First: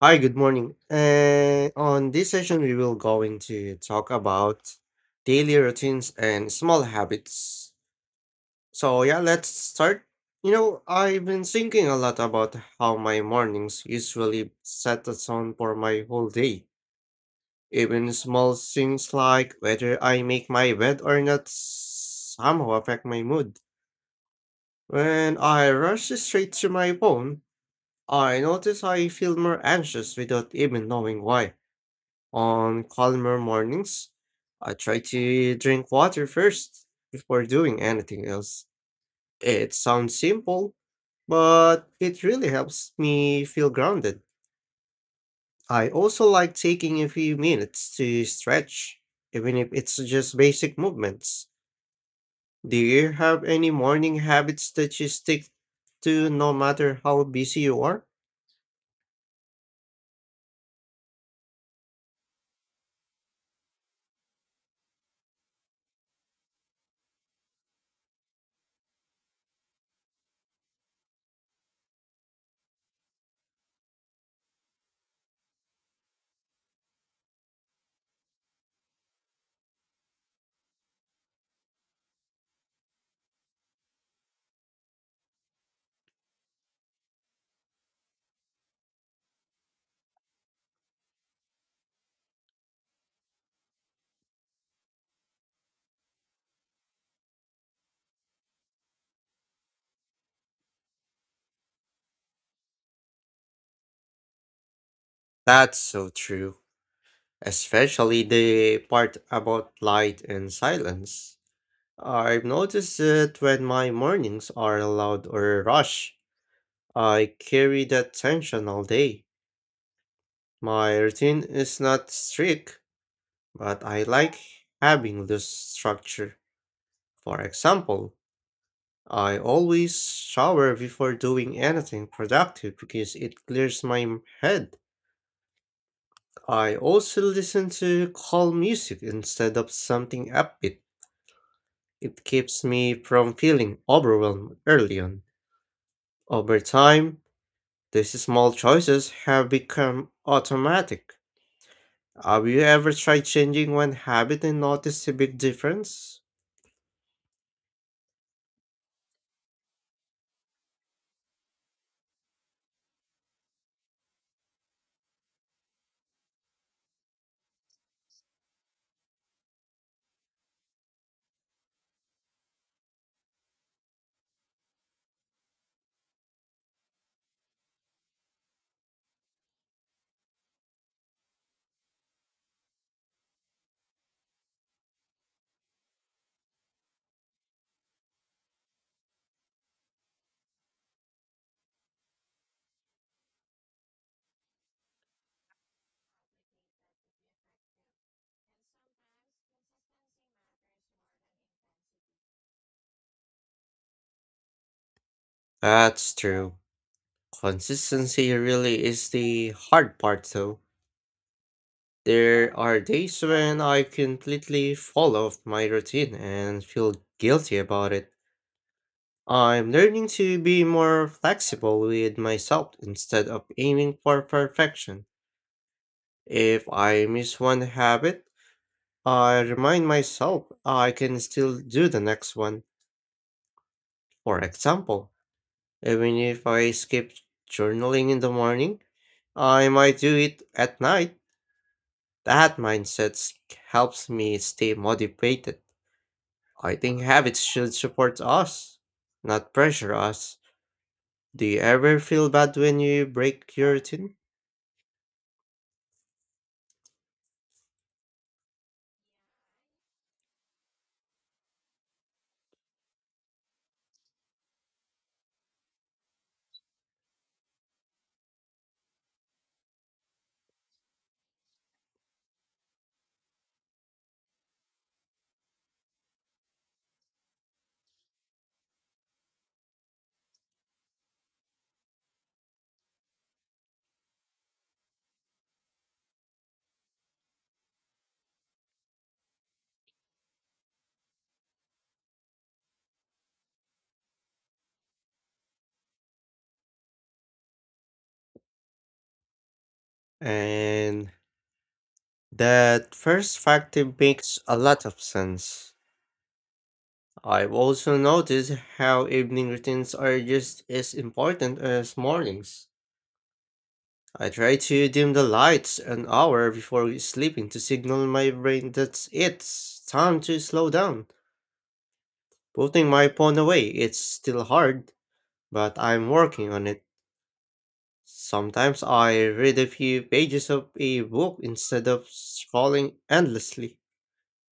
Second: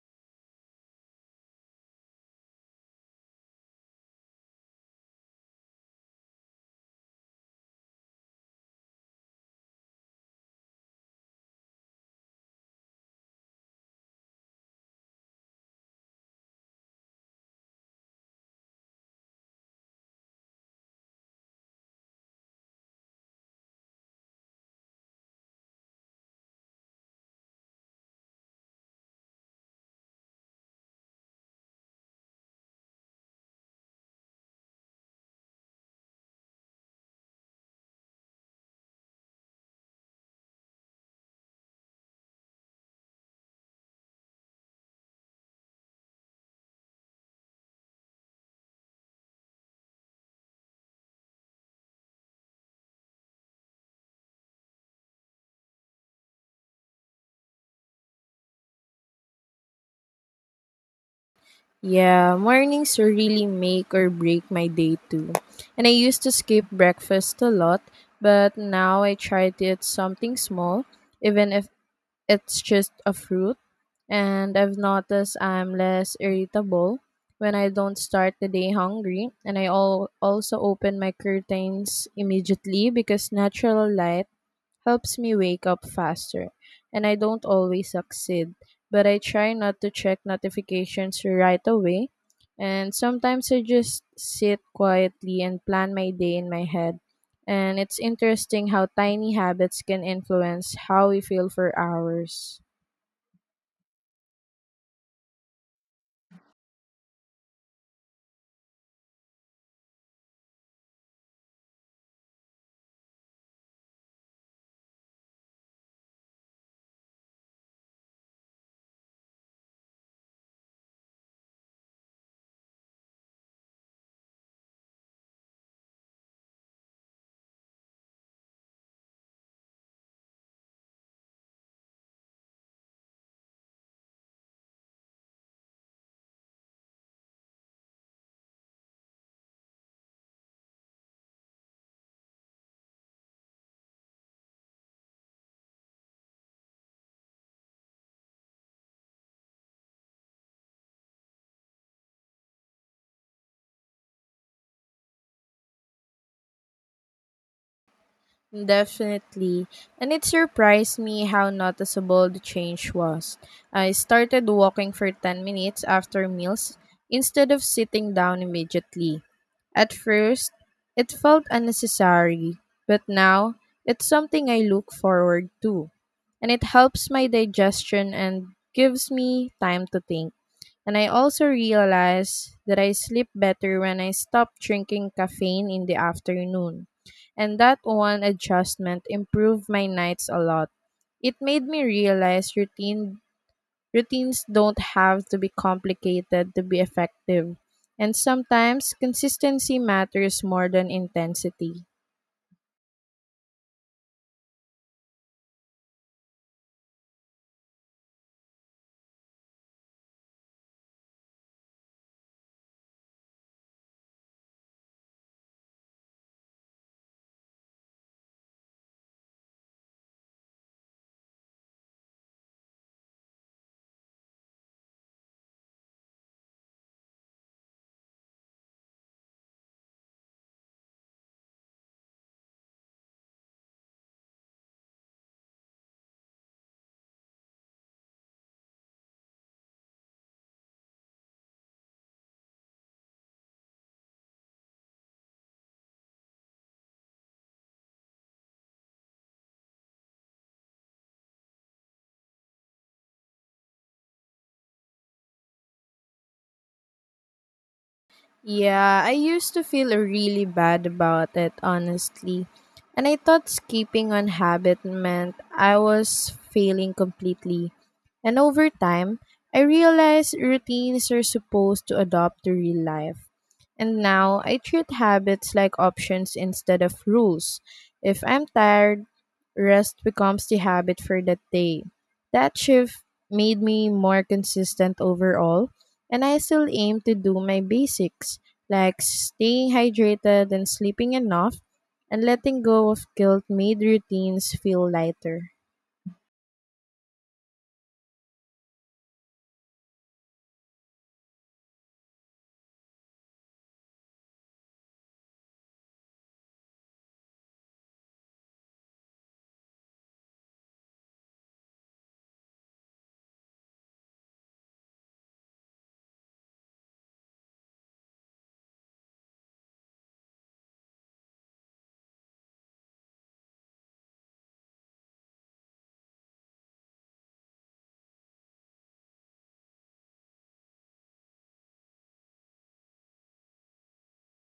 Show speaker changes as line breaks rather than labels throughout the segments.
Hi, good morning. And on this session, we will going to talk about daily routines and small habits. So yeah, let's start. You know, I've been thinking a lot about how my mornings usually set the tone for my whole day. Even small things like whether I make my bed or not somehow affect my mood. When I rush straight to my phone, I notice I feel more anxious without even knowing why. On calmer mornings, I try to drink water first before doing anything else. It sounds simple, but it really helps me feel grounded. I also like taking a few minutes to stretch, even if it's just basic movements. Do you have any morning habits that you stick to no matter how busy you are?
Yeah, mornings really make or break my day too. And I used to skip breakfast a lot, but now I try to eat something small, even if it's just a fruit. And I've noticed I'm less irritable when I don't start the day hungry. And also open my curtains immediately because natural light helps me wake up faster. And I don't always succeed, but I try not to check notifications right away. And sometimes I just sit quietly and plan my day in my head. And it's interesting how tiny habits can influence how we feel for hours.
That's so true, especially the part about light and silence. I've noticed that when my mornings are loud or rush, I carry that tension all day. My routine is not strict, but I like having loose structure. For example, I always shower before doing anything productive because it clears my head. I also listen to calm music instead of something upbeat. It keeps me from feeling overwhelmed early on. Over time, these small choices have become automatic. Have you ever tried changing one habit and noticed a big difference?
Definitely. And it surprised me how noticeable the change was. I started walking for 10 minutes after meals instead of sitting down immediately. At first, it felt unnecessary, but now it's something I look forward to. And it helps my digestion and gives me time to think. And I also realize that I sleep better when I stop drinking caffeine in the afternoon. And that one adjustment improved my nights a lot. It made me realize routines don't have to be complicated to be effective. And sometimes consistency matters more than intensity.
That's true. Consistency really is the hard part, though. There are days when I completely fall off my routine and feel guilty about it. I'm learning to be more flexible with myself instead of aiming for perfection. If I miss one habit, I remind myself I can still do the next one. For example, even if I skip journaling in the morning, I might do it at night. That helps me stay motivated. I think habits should support us, not pressure us. Do you ever feel bad when you break your routine?
Yeah, I used to feel really bad about it, honestly. And I thought skipping on habit meant I was failing completely. And over time, I realized routines are supposed to adapt to real life. And now I treat habits like options instead of rules. If I'm tired, rest becomes the habit for that day. That shift made me more consistent overall, and I still aim to do my basics, like staying hydrated and sleeping enough, and letting go of guilt made routines feel lighter.
And that first factor makes a lot of sense. I've also noticed how evening routines are just as important as mornings. I try to dim the lights an hour before sleeping to signal my brain that it's time to slow down. Putting my phone away, it's still hard, but I'm working on it. Sometimes I read a few pages of a book instead of scrolling endlessly.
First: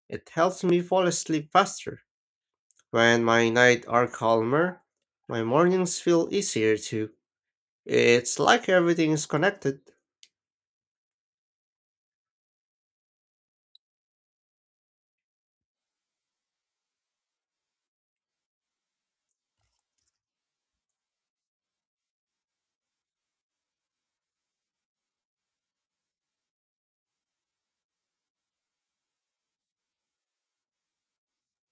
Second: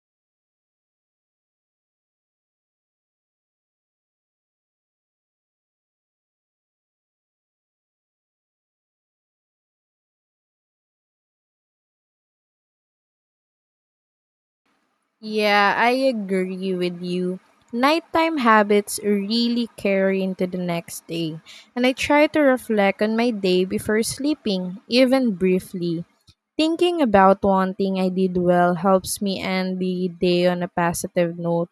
It helps me fall asleep faster. When my nights are calmer, my mornings feel easier too. It's like everything is connected.
Yeah, I agree with you. Nighttime habits really carry into the next day, and I try to reflect on my day before sleeping, even briefly. Thinking about one thing I did well helps me end the day on a positive note.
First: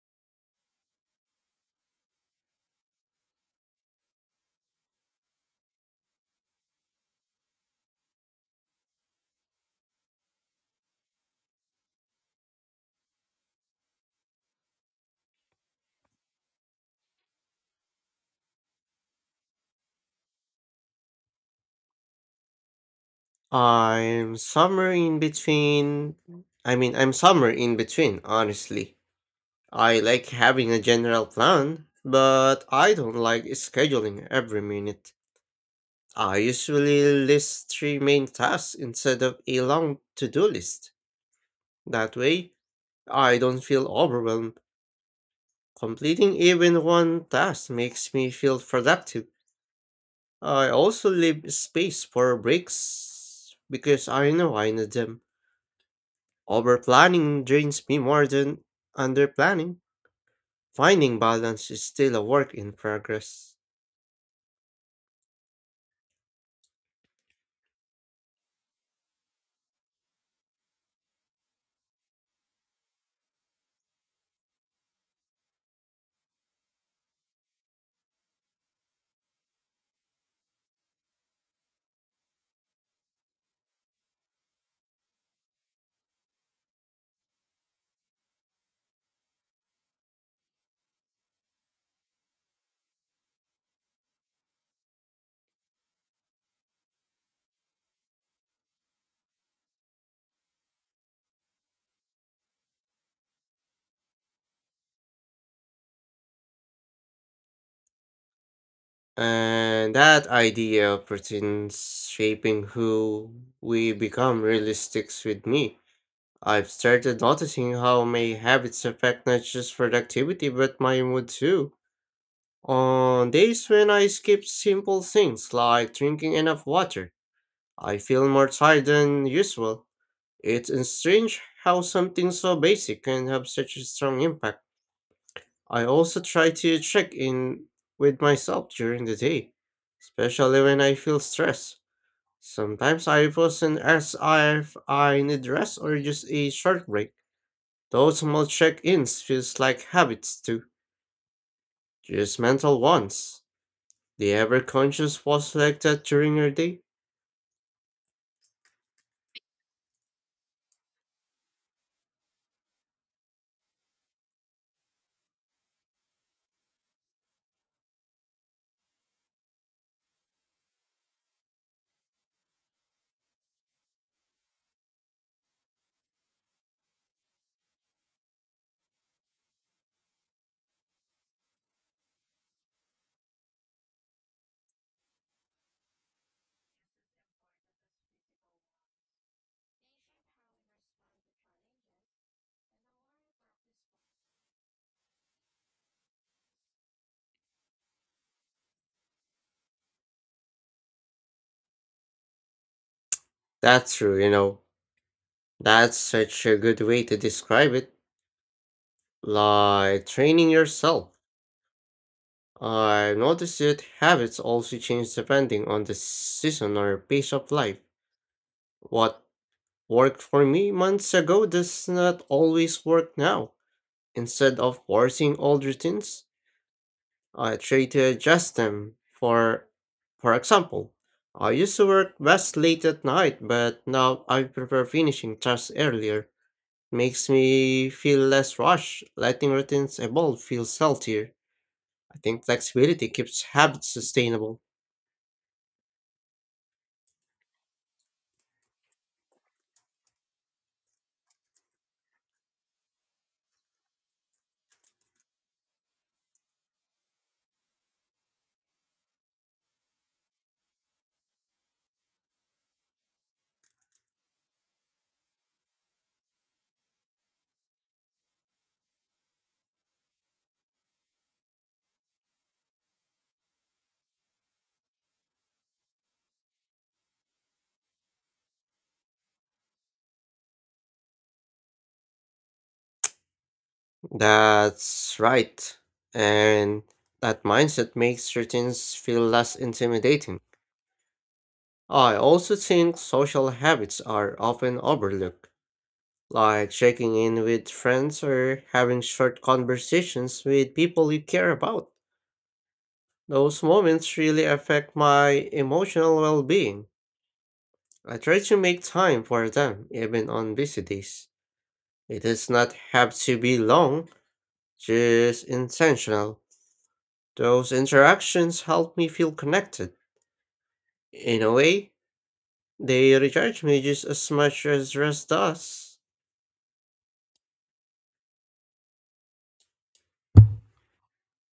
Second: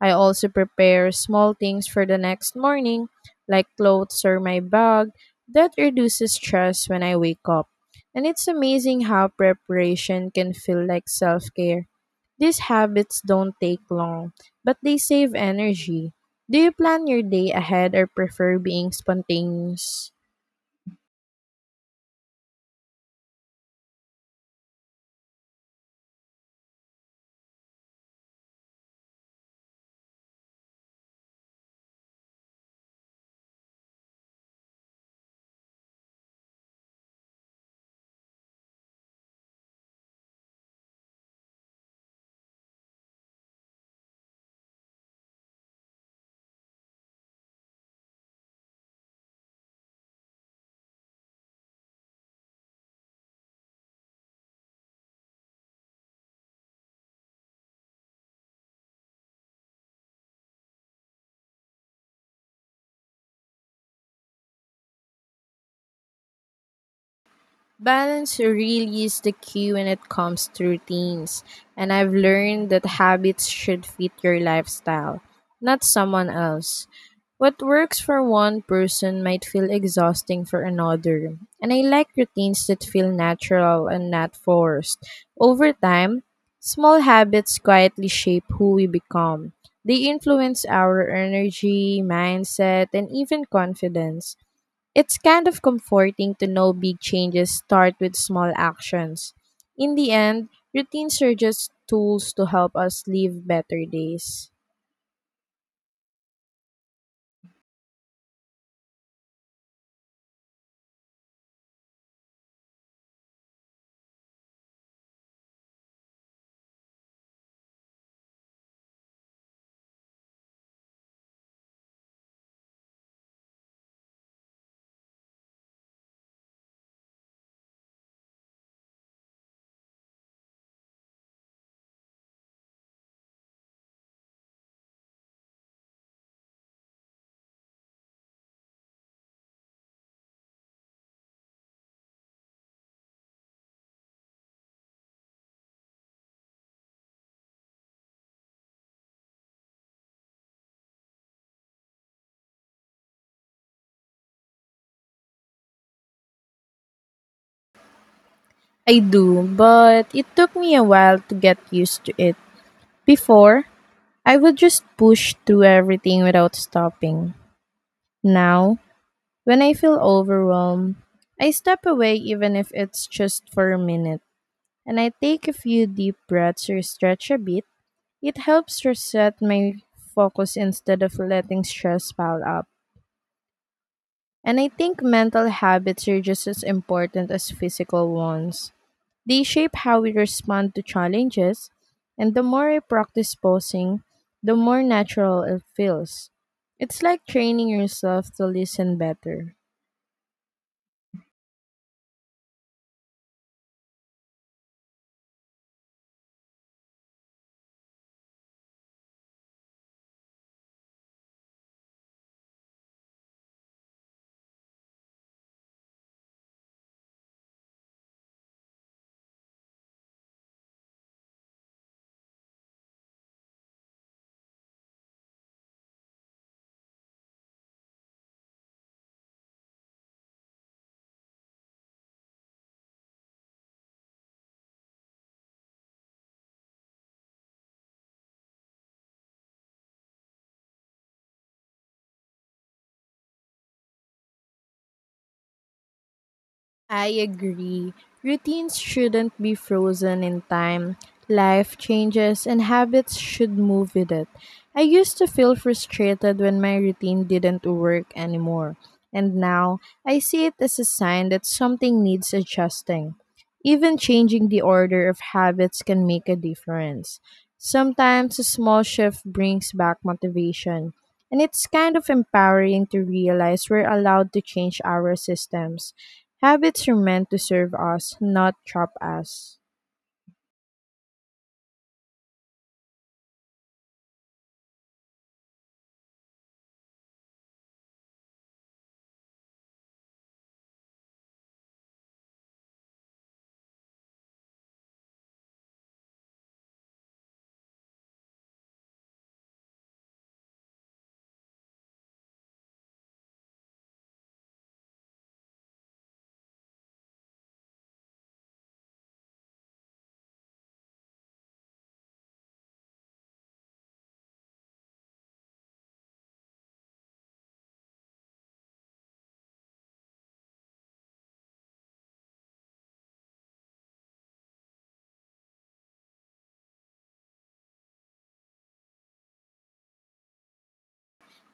I also prepare small things for the next morning, like clothes or my bag. That reduces stress when I wake up. And it's amazing how preparation can feel like self care. These habits don't take long, but they save energy. Do you plan your day ahead or prefer being spontaneous?
I'm somewhere in between. I'm somewhere in between, honestly. I like having a general plan, but I don't like scheduling every minute. I usually list three main tasks instead of a long to do list. That way, I don't feel overwhelmed. Completing even one task makes me feel productive. I also leave space for breaks because I know I need them. Overplanning drains me more than underplanning. Finding balance is still a work in progress.
Balance really is the key when it comes to routines, and I've learned that habits should fit your lifestyle, not someone else. What works for one person might feel exhausting for another, and I like routines that feel natural and not forced. Over time, small habits quietly shape who we become. They influence our energy, mindset, and even confidence. It's kind of comforting to know big changes start with small actions. In the end, routines are just tools to help us live better days.
And that idea of routines shaping who we become really sticks with me. I've started noticing how my habits affect not just productivity but my mood too. On days when I skip simple things like drinking enough water, I feel more tired than usual. It's strange how something so basic can have such a strong impact. I also try to check in with myself during the day, especially when I feel stressed. Sometimes I wasn't as if I need rest or just a short break. Those small check-ins feels like habits too, just mental ones. The ever conscious was like that during your day?
I do, but it took me a while to get used to it. Before, I would just push through everything without stopping. Now, when I feel overwhelmed, I step away even if it's just for a minute, and I take a few deep breaths or stretch a bit. It helps reset my focus instead of letting stress pile up. And I think mental habits are just as important as physical ones. They shape how we respond to challenges, and the more I practice posing, the more natural it feels. It's like training yourself to listen better.
That's true, you know. That's such a good way to describe it. Like training yourself. I noticed that habits also change depending on the season or pace of life. What worked for me months ago does not always work now. Instead of forcing old routines, I try to adjust them. For for example, I used to work best late at night, but now I prefer finishing tasks earlier. Makes me feel less rushed. Letting routines evolve feels healthier. I think flexibility keeps habits sustainable.
I agree. Routines shouldn't be frozen in time. Life changes and habits should move with it. I used to feel frustrated when my routine didn't work anymore. And now I see it as a sign that something needs adjusting. Even changing the order of habits can make a difference. Sometimes a small shift brings back motivation. And it's kind of empowering to realize we're allowed to change our systems. Habits are meant to serve us, not trap us.
That's right. And that mindset makes routines feel less intimidating. I also think social habits are often overlooked, like checking in with friends or having short conversations with people you care about. Those moments really affect my emotional well being. I try to make time for them, even on busy days. It does not have to be long, just intentional. Those interactions help me feel connected. In a way, they recharge me just as much as rest does.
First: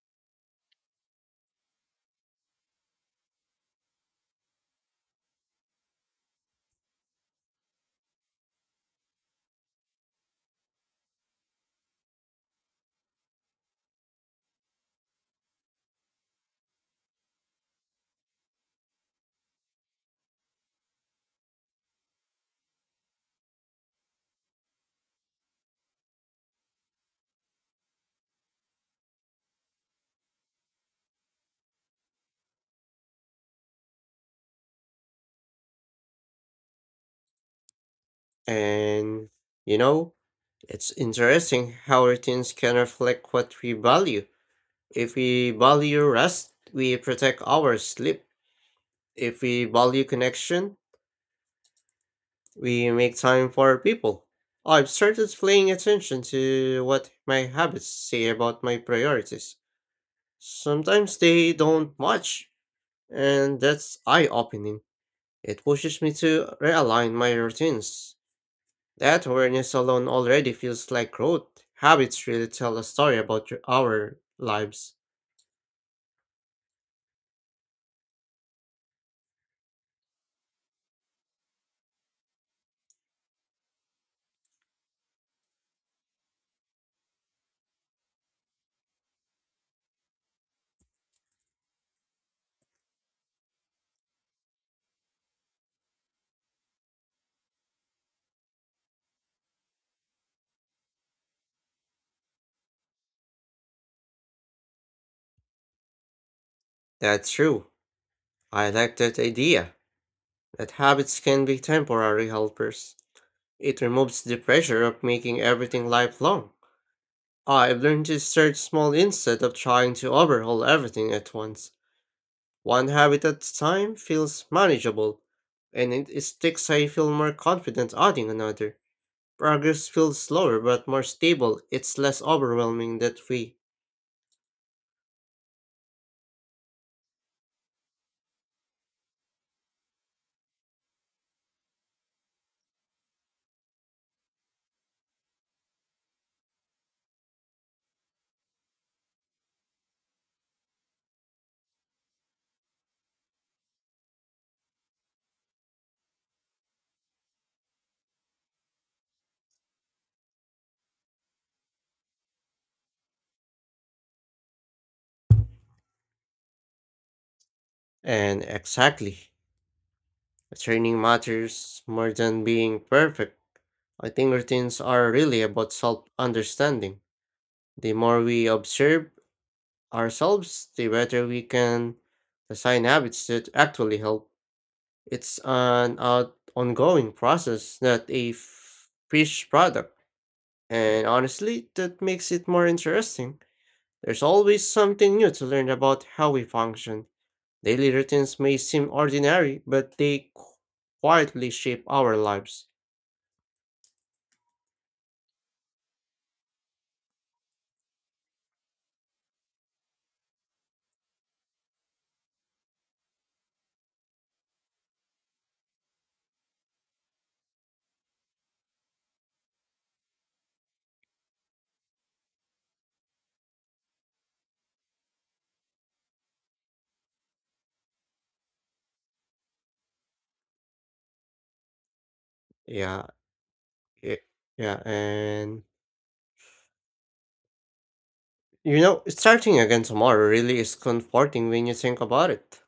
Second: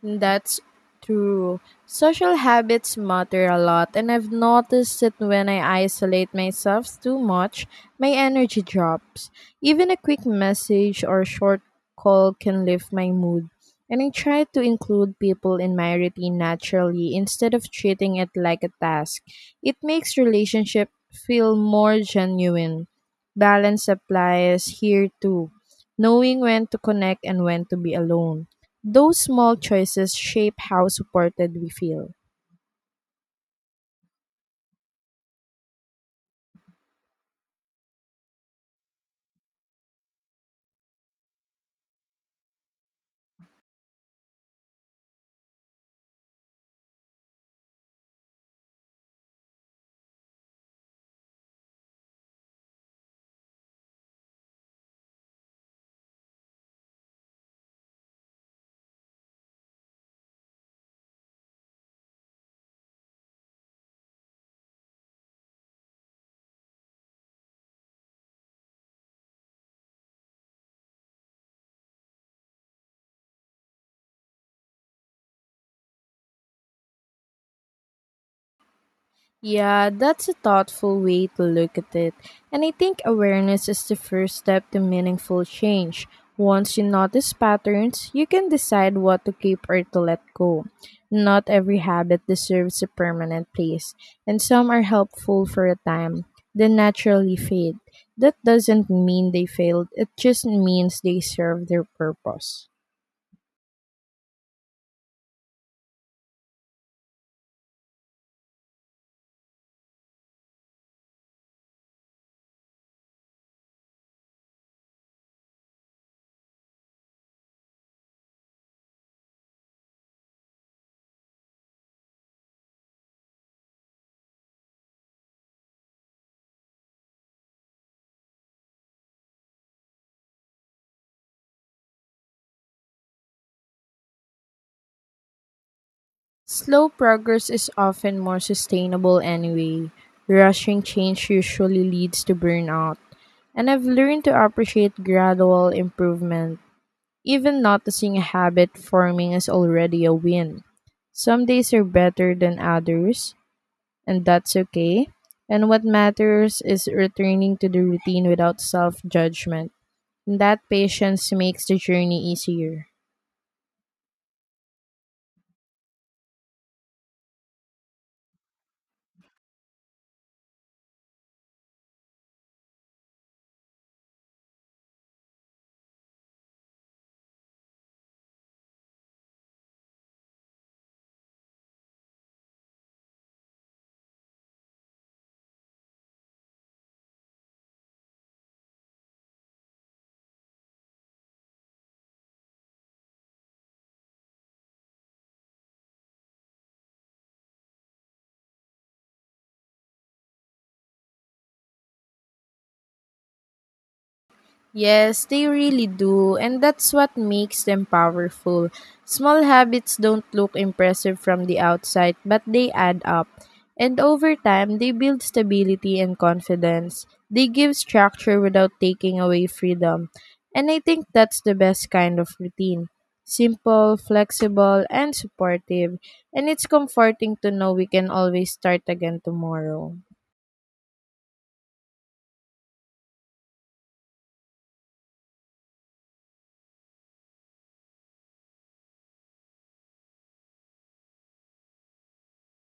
That's true. Social habits matter a lot, and I've noticed that when I isolate myself too much, my energy drops. Even a quick message or short call can lift my mood. And I try to include people in my routine naturally instead of treating it like a task. It makes relationship feel more genuine. Balance applies here too, knowing when to connect and when to be alone. Those small choices shape how supported we feel.
And, you know, it's interesting how routines can reflect what we value. If we value rest, we protect our sleep. If we value connection, we make time for people. I've started paying attention to what my habits say about my priorities. Sometimes they don't much, and that's eye opening. It pushes me to realign my routines. That awareness alone already feels like growth. Habits really tell a story about your, our lives.
Yeah, that's a thoughtful way to look at it. And I think awareness is the first step to meaningful change. Once you notice patterns, you can decide what to keep or to let go. Not every habit deserves a permanent place, and some are helpful for a time, then naturally fade. That doesn't mean they failed, it just means they serve their purpose.
That's true. I like that idea that habits can be temporary helpers. It removes the pressure of making everything lifelong. I've learned to start small instead of trying to overhaul everything at once. One habit at a time feels manageable, and it sticks I feel more confident adding another. Progress feels slower but more stable, it's less overwhelming that way.
Slow progress is often more sustainable anyway. Rushing change usually leads to burnout. And I've learned to appreciate gradual improvement. Even noticing a habit forming is already a win. Some days are better than others, and that's okay. And what matters is returning to the routine without self judgment. That patience makes the journey easier.
And exactly, training matters more than being perfect. I think routines are really about self understanding. The more we observe ourselves, the better we can design habits that actually help. It's an out ongoing process, not a fish product. And honestly, that makes it more interesting. There's always something new to learn about how we function. Daily routines may seem ordinary, but they quietly shape our lives.
Yes, they really do, and that's what makes them powerful. Small habits don't look impressive from the outside, but they add up. And over time, they build stability and confidence. They give structure without taking away freedom. And I think that's the best kind of routine: simple, flexible, and supportive. And it's comforting to know we can always start again tomorrow.
Yeah, y- yeah, and you know, starting again tomorrow really is comforting when you think about it.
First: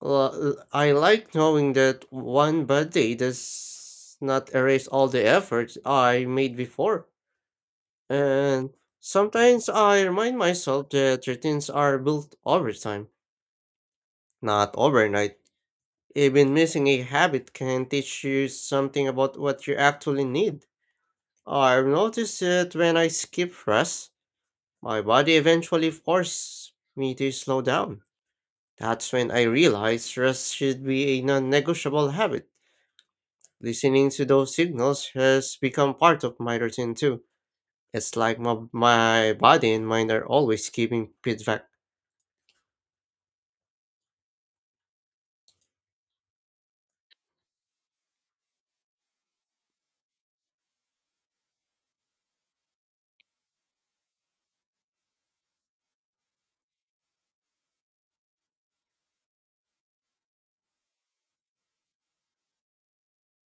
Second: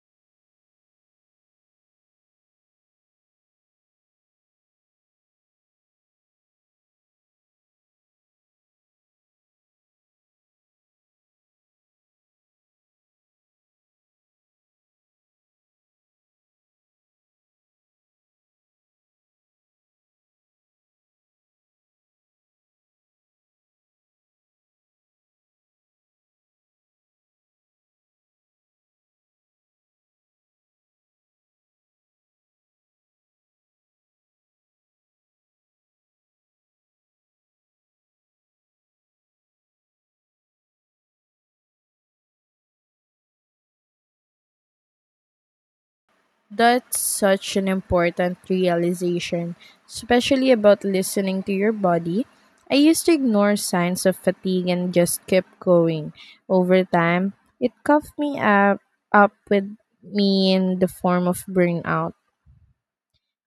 Well, I like knowing that one bad day does not erase all the efforts I made before. And sometimes I remind myself that routines are built over time, not overnight. Even missing a habit can teach you something about what you actually need. I've noticed that when I skip rest, my body eventually forces me to slow down. That's when I realize rest should be a non negotiable habit. Listening to those signals has become part of my routine too. It's like my body and mind are always giving feedback.
That's such an important realization, especially about listening to your body. I used to ignore signs of fatigue and just kept going. Over time, it cuffed me up with me in the form of burnout.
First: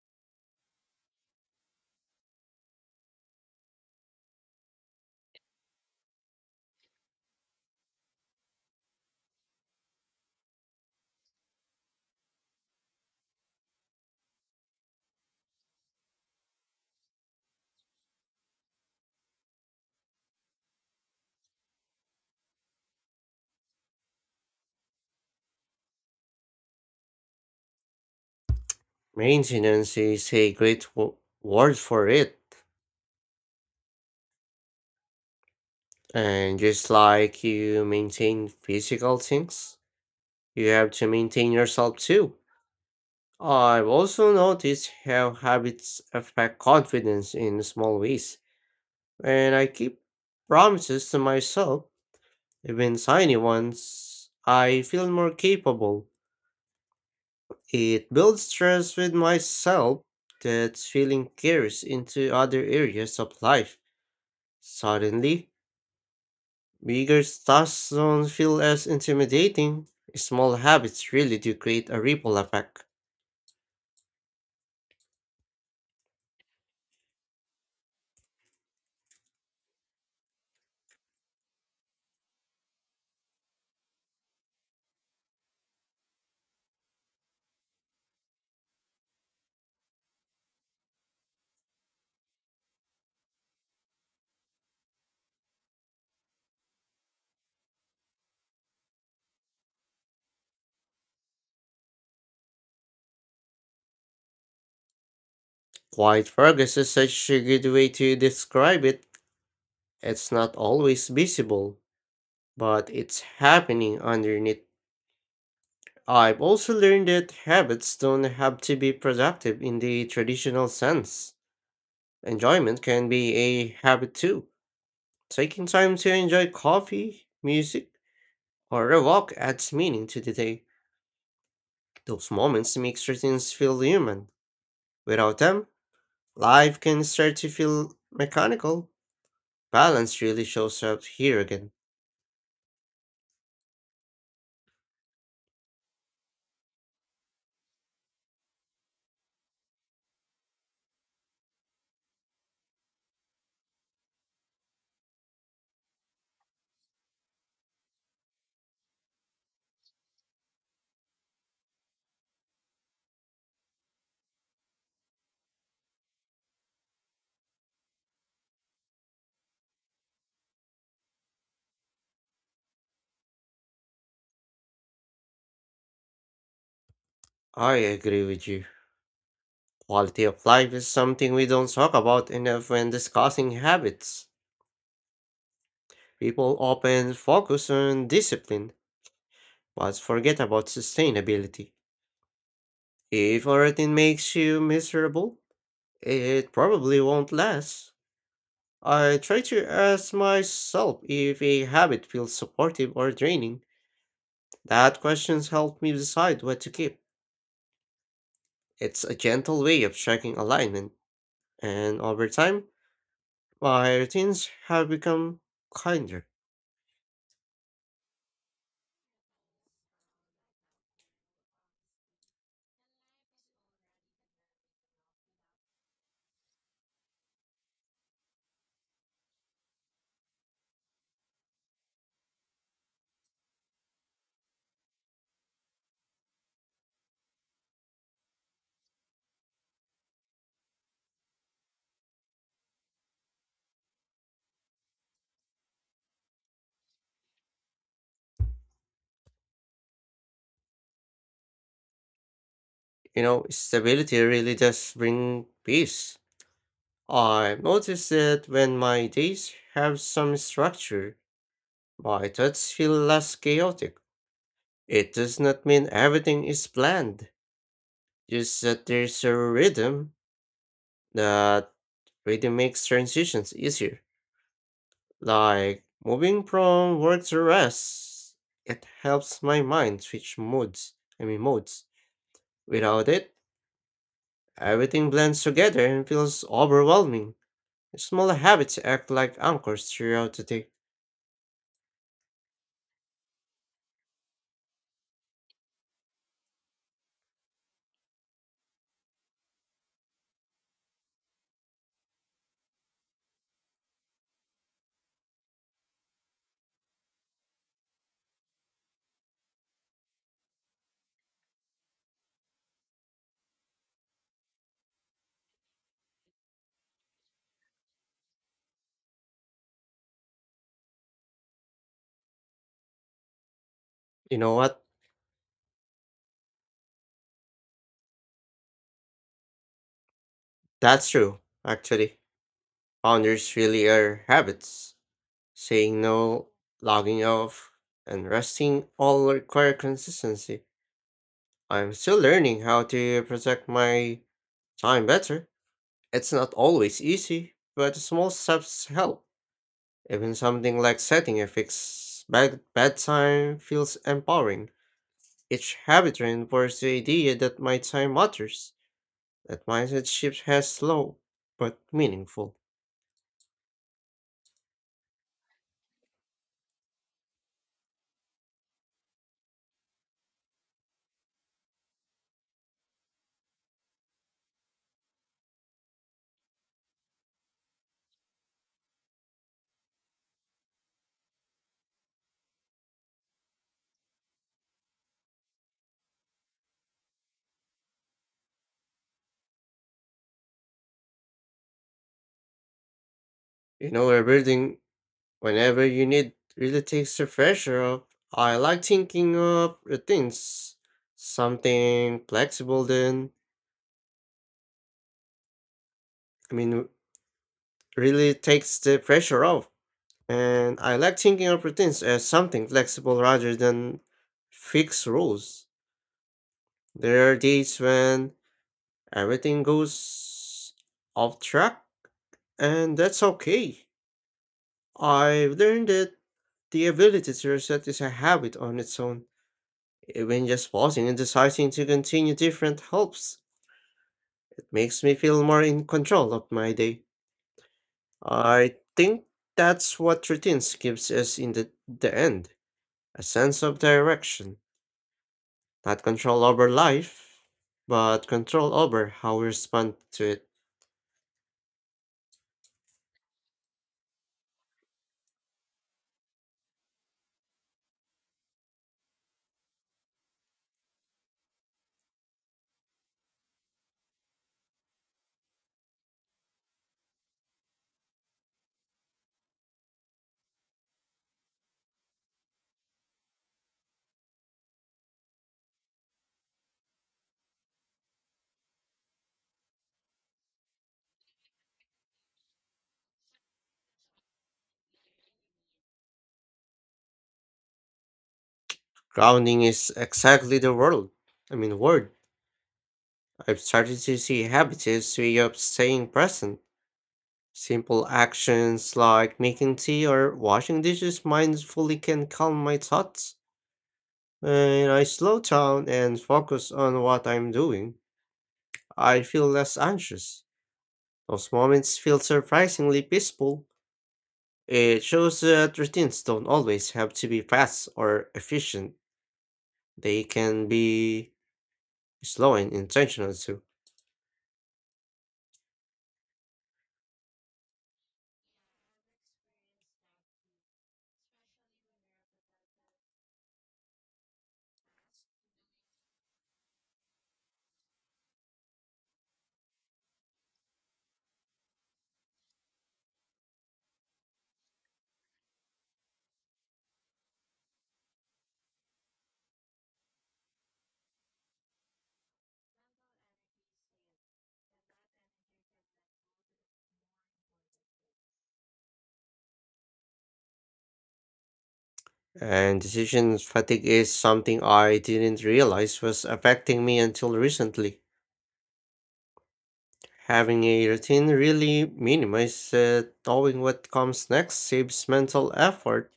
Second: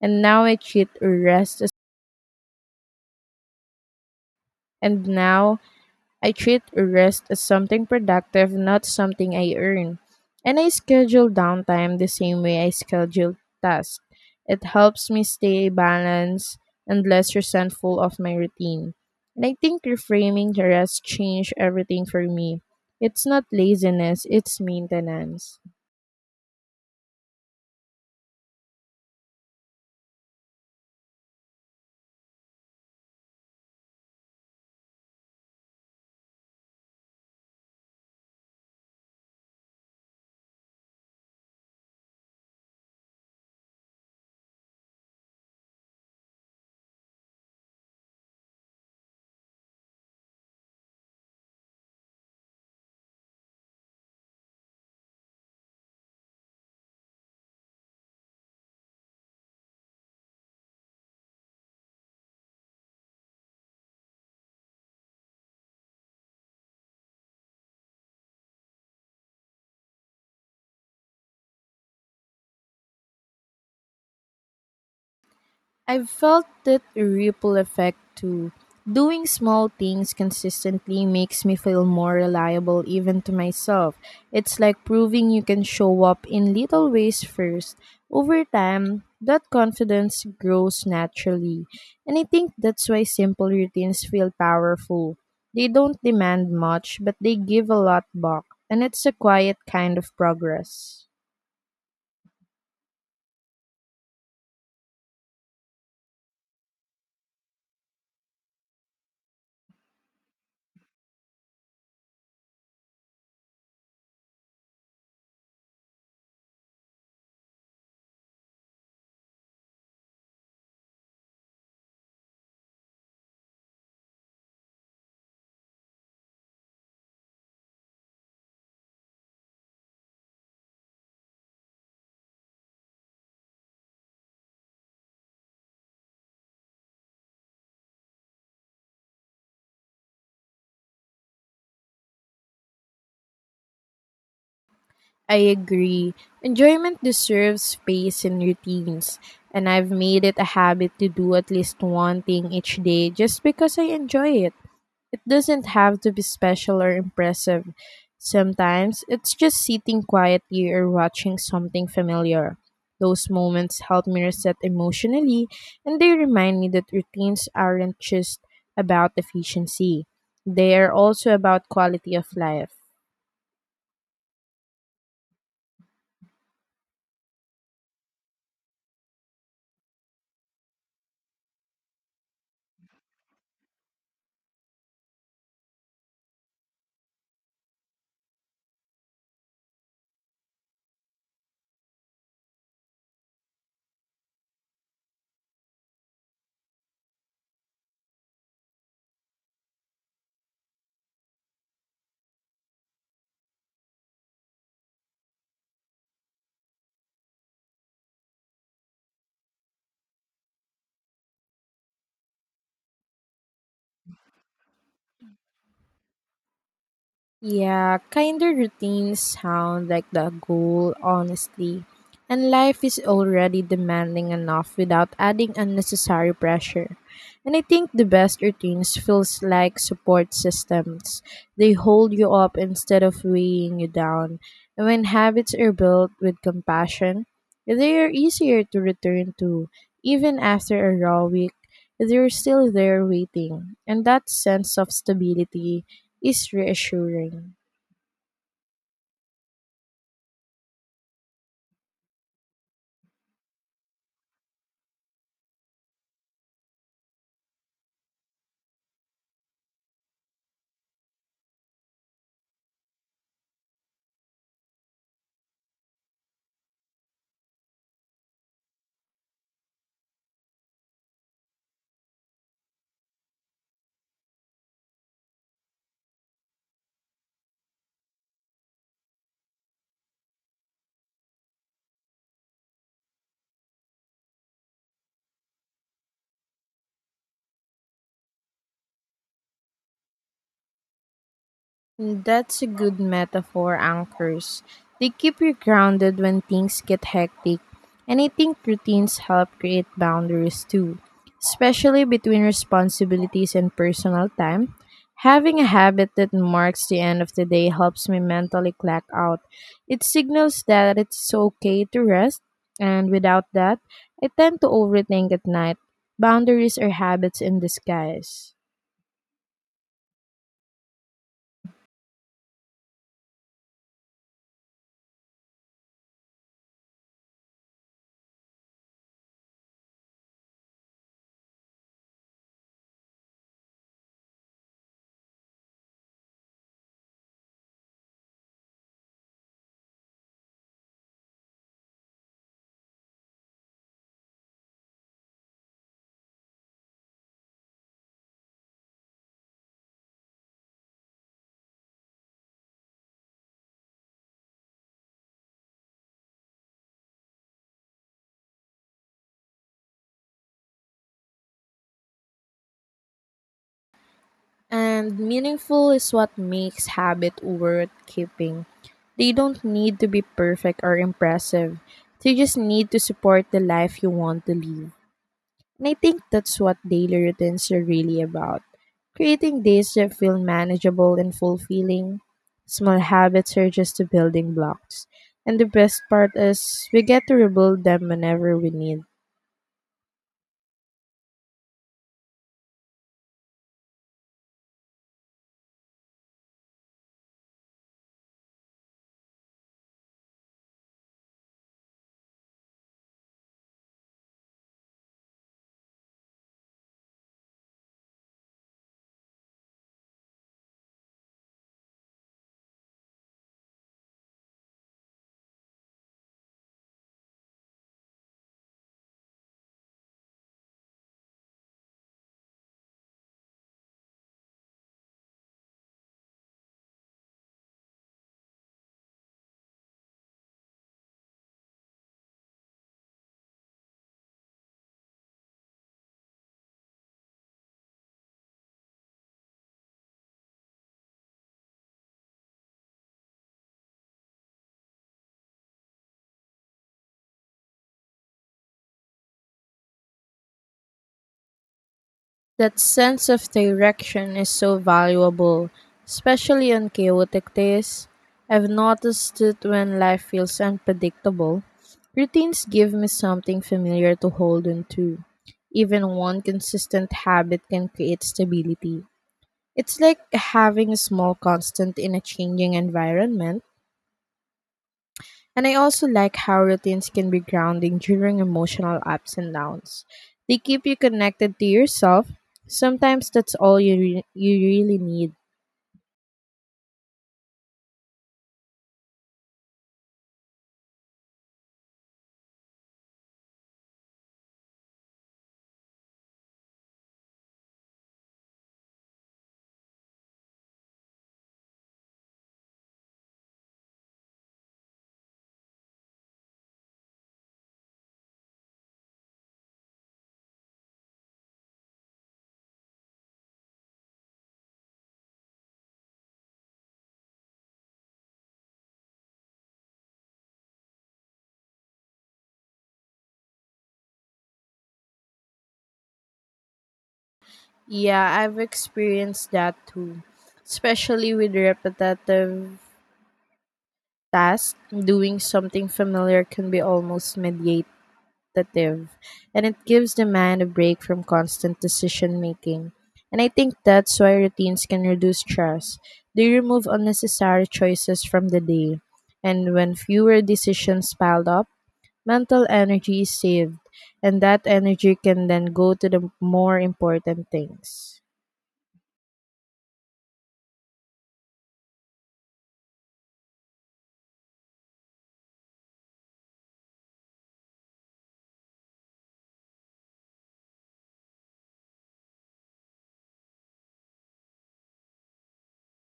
And now I treat rest as and now I treat rest as something productive, not something I earn. And I schedule downtime the same way I schedule tasks. It helps me stay balanced and less resentful of my routine. And I think reframing the rest changed everything for me. It's not laziness, it's maintenance.
Maintenance is a great word for it. And just like you maintain physical things, you have to maintain yourself too. I've also noticed how habits affect confidence in small ways. When I keep promises to myself, even tiny ones, I feel more capable. It builds trust with myself that feeling carries into other areas of life. Suddenly, bigger tasks don't feel as intimidating. Small habits really do create a ripple effect.
I've felt that ripple effect too. Doing small things consistently makes me feel more reliable even to myself. It's like proving you can show up in little ways first. Over time, that confidence grows naturally. And I think that's why simple routines feel powerful. They don't demand much, but they give a lot back. And it's a quiet kind of progress.
Quiet progress is such a good way to describe it. It's not always visible, but it's happening underneath. I've also learned that habits don't have to be productive in the traditional sense. Enjoyment can be a habit too. Taking time to enjoy coffee, music, or a walk adds meaning to the day. Those moments make routines feel human. Without them, life can start to feel mechanical. Balance really shows up here again.
I agree. Enjoyment deserves space and routines, and I've made it a habit to do at least one thing each day just because I enjoy it. It doesn't have to be special or impressive. Sometimes it's just sitting quietly or watching something familiar. Those moments help me reset emotionally, and they remind me that routines aren't just about efficiency, they are also about quality of life.
I agree with you. Quality of life is something we don't talk about enough when discussing habits. People often focus on discipline, but forget about sustainability. If a routine makes you miserable, it probably won't last. I try to ask myself if a habit feels supportive or draining. That questions help me decide what to keep. It's a gentle way of checking alignment, and over time, my routines have become kinder.
Yeah, kinder routines sound like the goal, honestly. And life is already demanding enough without adding unnecessary pressure. And I think the best routines feels like support systems. They hold you up instead of weighing you down. And when habits are built with compassion, they are easier to return to. Even after a raw week, they're still there waiting. And that sense of stability is reassuring.
You know, stability really does bring peace. I've noticed that when my days have some structure, my thoughts feel less chaotic. It does not mean everything is planned, just that there's a rhythm that reading makes transitions easier, like moving from work to rest. It helps my mind switch modes, modes. Without it, everything blends together and feels overwhelming. Small habits act like anchors throughout the day.
That's a good metaphor, anchors. They keep you grounded when things get hectic, and I think routines help create boundaries too, especially between responsibilities and personal time. Having a habit that marks the end of the day helps me mentally clock out. It signals that it's okay to rest, and without that, I tend to overthink at night. Boundaries are habits in disguise.
You know what? That's true, actually. Founders really are habits. Saying no, logging off, and resting all require consistency. I'm still learning how to protect my time better. It's not always easy, but small steps help. Even something like setting a fixed bedtime feels empowering. Each habit reinforces the idea that my time matters. That mindset shift has slow but meaningful.
And meaningful is what makes habit worth keeping. They don't need to be perfect or impressive. They just need to support the life you want to live. And I think that's what daily routines are really about. Creating days that feel manageable and fulfilling. Small habits are just the building blocks. And the best part is we get to rebuild them whenever we need.
You know, rebuilding whenever you need really takes the pressure off. I like thinking of routines, something flexible. Then I mean, really takes the pressure off. And I like thinking of routines as something flexible rather than fixed rules. There are days when everything goes off track, and that's okay. I've learned that the ability to reset is a habit on its own. Even just pausing and deciding to continue different helps. It makes me feel more in control of my day. I think that's what routines gives us in the end, a sense of direction. Not control over life, but control over how we respond to it.
That sense of direction is so valuable, especially on chaotic days. I've noticed it when life feels unpredictable. Routines give me something familiar to hold on to. Even one consistent habit can create stability. It's like having a small constant in a changing environment. And I also like how routines can be grounding during emotional ups and downs. They keep you connected to yourself. Sometimes that's all you really need.
Grounding is exactly the world. Word. I've started to see habits as way of staying present. Simple actions like making tea or washing dishes mindfully can calm my thoughts. When I slow down and focus on what I'm doing, I feel less anxious. Those moments feel surprisingly peaceful. It shows that routines don't always have to be fast or efficient. They can be slow and intentional too.
Yeah, I've experienced that too, especially with repetitive tasks. Doing something familiar can be almost mediative. Consultative, and it gives the man a break from constant decision making. And I think that's why routines can reduce stress. They remove unnecessary choices from the day. And when fewer decisions pile up, mental energy is saved. And that energy can then go to the more important things.
And decision fatigue is something I didn't realize was affecting me until recently. Having a routine really minimizes knowing what comes next saves mental effort.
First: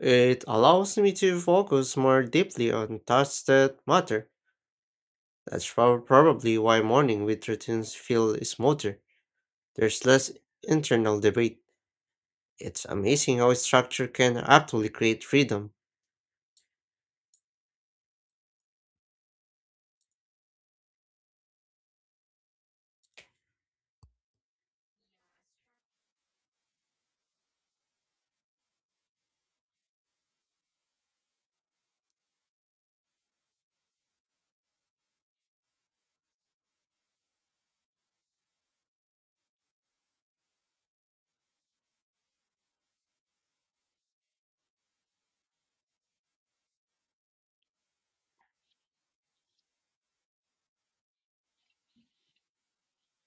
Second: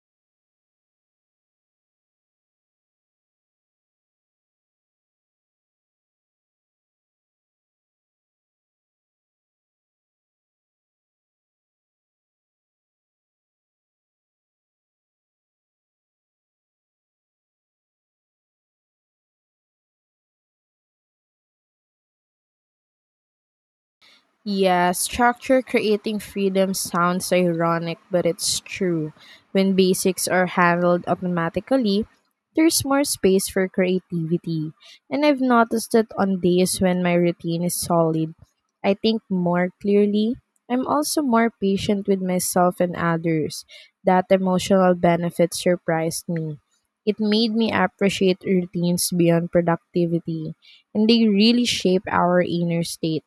It allows me to focus more deeply on tasks that matter. That's probably why morning with routines feel smoother. There's less internal debate. It's amazing how a structure can actually create freedom.
Yeah, structure creating freedom sounds ironic, but it's true. When basics are handled automatically, there's more space for creativity. And I've noticed that on days when my routine is solid, I think more clearly. I'm also more patient with myself and others. That emotional benefit surprised me. It made me appreciate routines beyond productivity, and they really shape our inner state.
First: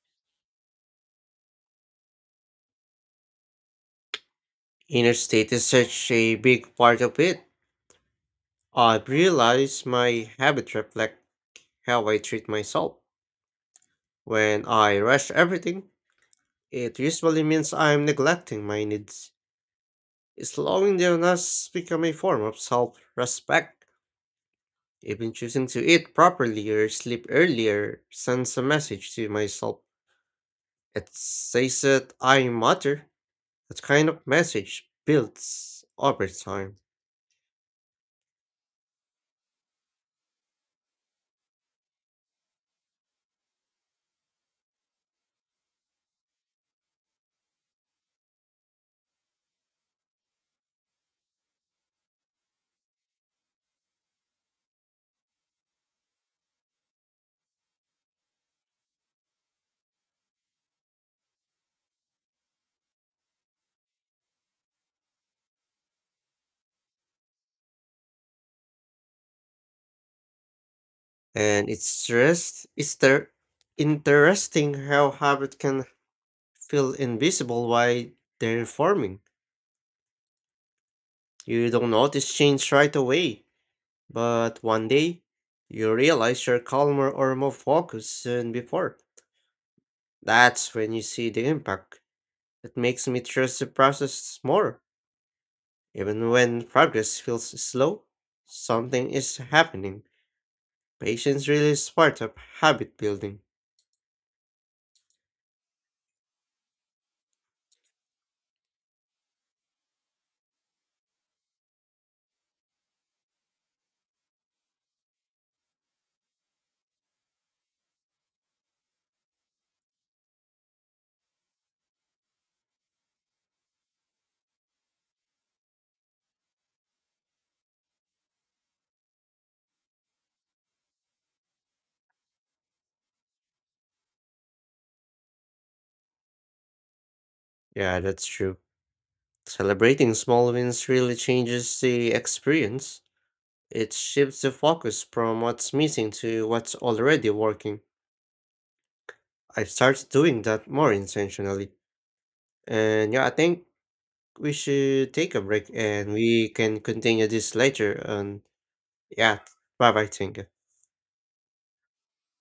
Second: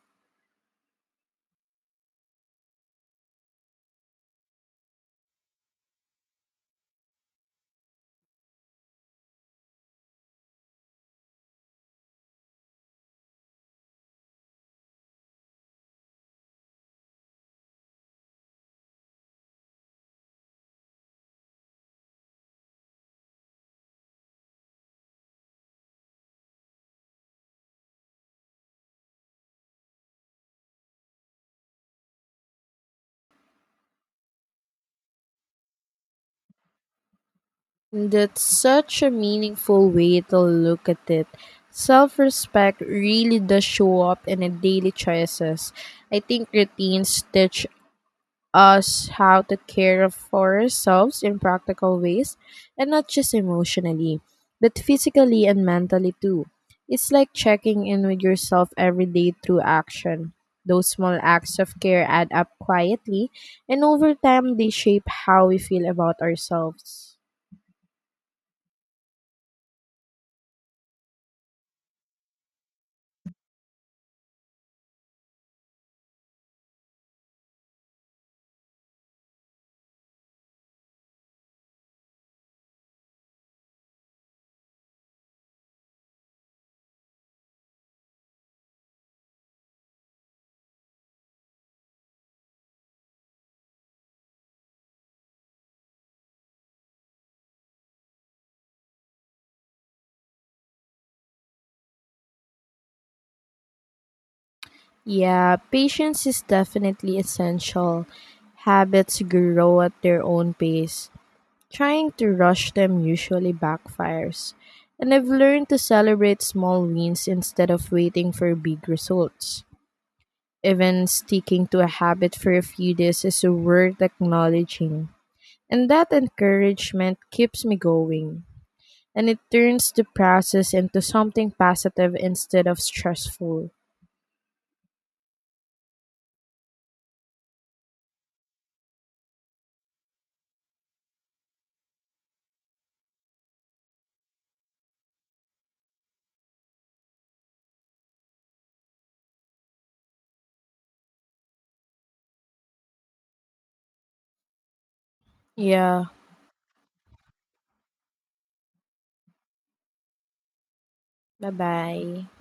Inner state is such a big part of it. I've realized my habits reflect how I treat myself. When I rush everything, it usually means I'm neglecting my needs. Slowing down has become a form of self respect. Even choosing to eat properly or sleep earlier sends a message to myself. It says that I matter. That kind of message builds over time.
That's such a meaningful way to look at it. Self respect really does show up in our daily choices. I think routines teach us how to care for ourselves in practical ways, and not just emotionally, but physically and mentally too. It's like checking in with yourself every day through action. Those small acts of care add up quietly, and over time, they shape how we feel about ourselves.
And it's just it's there interesting how habit can feel invisible while they're forming. You don't notice change right away, but one day you realize you're calmer or more focused than before. That's when you see the impact. It makes me trust the process more. Even when progress feels slow, something is happening. Patience really is part of habit building.
Yeah, patience is definitely essential. Habits grow at their own pace. Trying to rush them usually backfires. And I've learned to celebrate small wins instead of waiting for big results. Even sticking to a habit for a few days is worth acknowledging. And that encouragement keeps me going. And it turns the process into something positive instead of stressful.
Yeah, that's true. Celebrating small wins really changes the experience. It shifts the focus from what's missing to what's already working. I've started doing that more intentionally. And yeah, I think we should take a break
Yeah,
and we can continue this later. And yeah, bye bye, Tinka.
bye bye.